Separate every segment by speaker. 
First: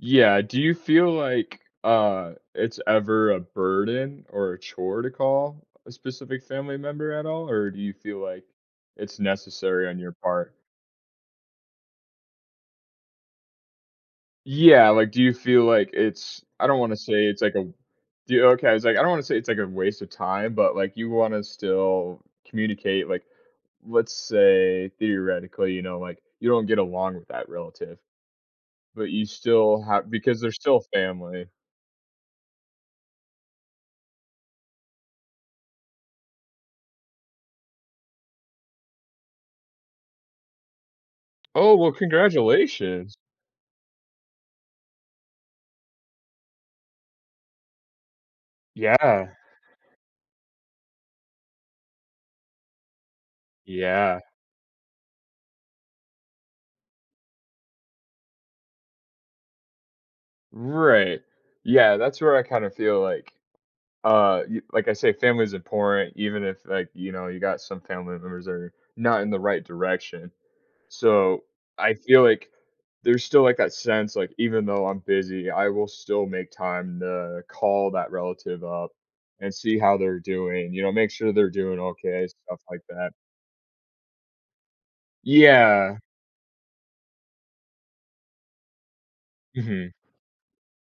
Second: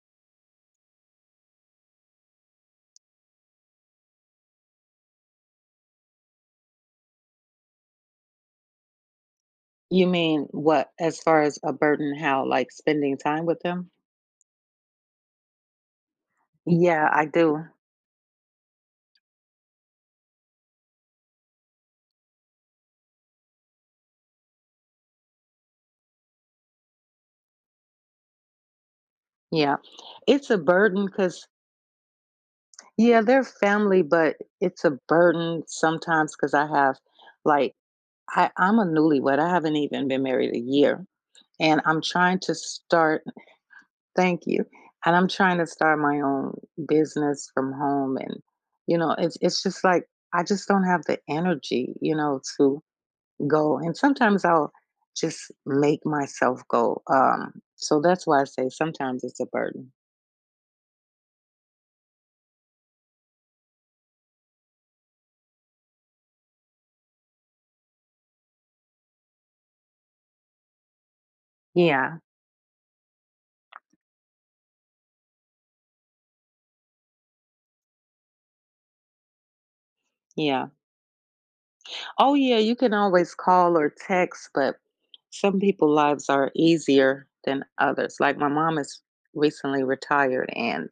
Speaker 1: Yeah, do you feel like, uh, it's ever a burden or a chore to call a specific family member at all? Or do you feel like it's necessary on
Speaker 2: You
Speaker 1: your
Speaker 2: mean
Speaker 1: part?
Speaker 2: what? As far as a burden, how? Like, spending time with them?
Speaker 1: Yeah, like, do you feel like it's I don't wanna
Speaker 2: Yeah,
Speaker 1: say
Speaker 2: I
Speaker 1: it's like
Speaker 2: do.
Speaker 1: a Do you? Okay, I was like I don't wanna say it's like a waste of time, but, like, you wanna still communicate. Like, let's say, theoretically, you know, like, you don't get along with that relative, but you
Speaker 2: Yeah,
Speaker 1: still ha because they're
Speaker 2: it's a
Speaker 1: still
Speaker 2: burden,
Speaker 1: family.
Speaker 2: 'cause Yeah, they're family, but it's a burden sometimes 'cause I have, like, I I'm a newlywed, I haven't even been married a year,
Speaker 1: Oh,
Speaker 2: and
Speaker 1: well,
Speaker 2: I'm trying to
Speaker 1: congratulations!
Speaker 2: start Thank you. And I'm trying to start my own business from home and, you know,
Speaker 1: Yeah.
Speaker 2: it's it's just, like, I just don't have the energy, you know, to go, and
Speaker 1: Yeah.
Speaker 2: sometimes I'll just make myself go, um, so that's why I say sometimes it's a burden.
Speaker 1: Right, yeah, that's where I kinda feel like, uh, y like I say, family is important, even if, like, you know, you got some family members that are not in the right direction. So, I
Speaker 2: Yeah.
Speaker 1: feel like there's still, like, that sense, like, even though I'm busy, I will still make time to call that relative up and see how they're
Speaker 2: Yeah.
Speaker 1: doing, you know, make sure they're doing okay,
Speaker 2: Oh, yeah,
Speaker 1: stuff
Speaker 2: you
Speaker 1: like
Speaker 2: can
Speaker 1: that.
Speaker 2: always call or text, but some people
Speaker 1: Yeah.
Speaker 2: lives are easier than others. Like, my mom is recently
Speaker 1: Mhm.
Speaker 2: retired and,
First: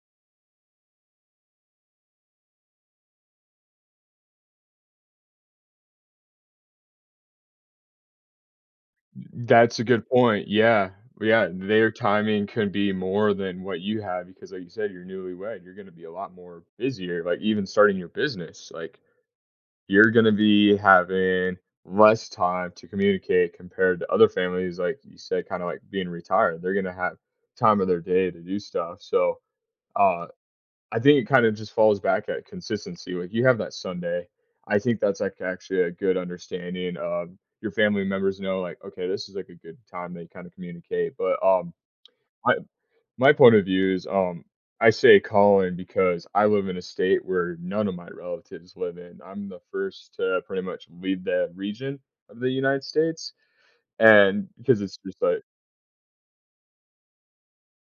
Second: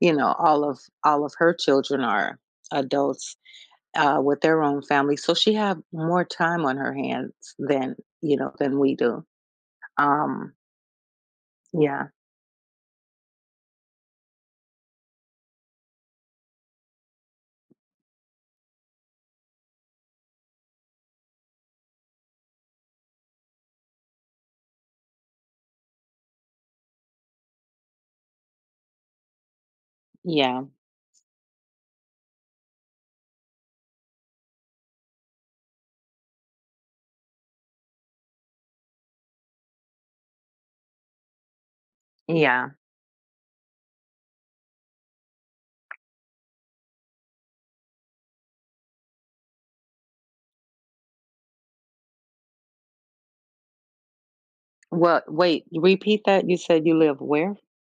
Speaker 2: you know, all of all of her children are adults, uh, with their own family, so, she have more time on her hands than, you know, than we
Speaker 1: Th
Speaker 2: do.
Speaker 1: that's a good point,
Speaker 2: Um
Speaker 1: yeah, yeah, their
Speaker 2: Yeah.
Speaker 1: timing could be more than what you have because like you said, you're newlywed, you're gonna be a lot more busier, like, even starting your business, like, you're gonna be having less time to communicate compared to other families, like you said, kinda like being retired. They're gonna have time of their day to do stuff, so, uh,
Speaker 2: Yeah.
Speaker 1: I think it kind of just falls back at consistency, like, you have that Sunday. I think that's, like, actually a good understanding, um, your family members know, like, okay, this is, like, a good time they kinda communicate. But, um, I
Speaker 2: Yeah.
Speaker 1: my point of view is, um, I say calling because I live in a state where none of my relatives live in. I'm the first to pretty much leave that region of the United States, and because it's just,
Speaker 2: What
Speaker 1: like
Speaker 2: wait, repeat that, you said you live where?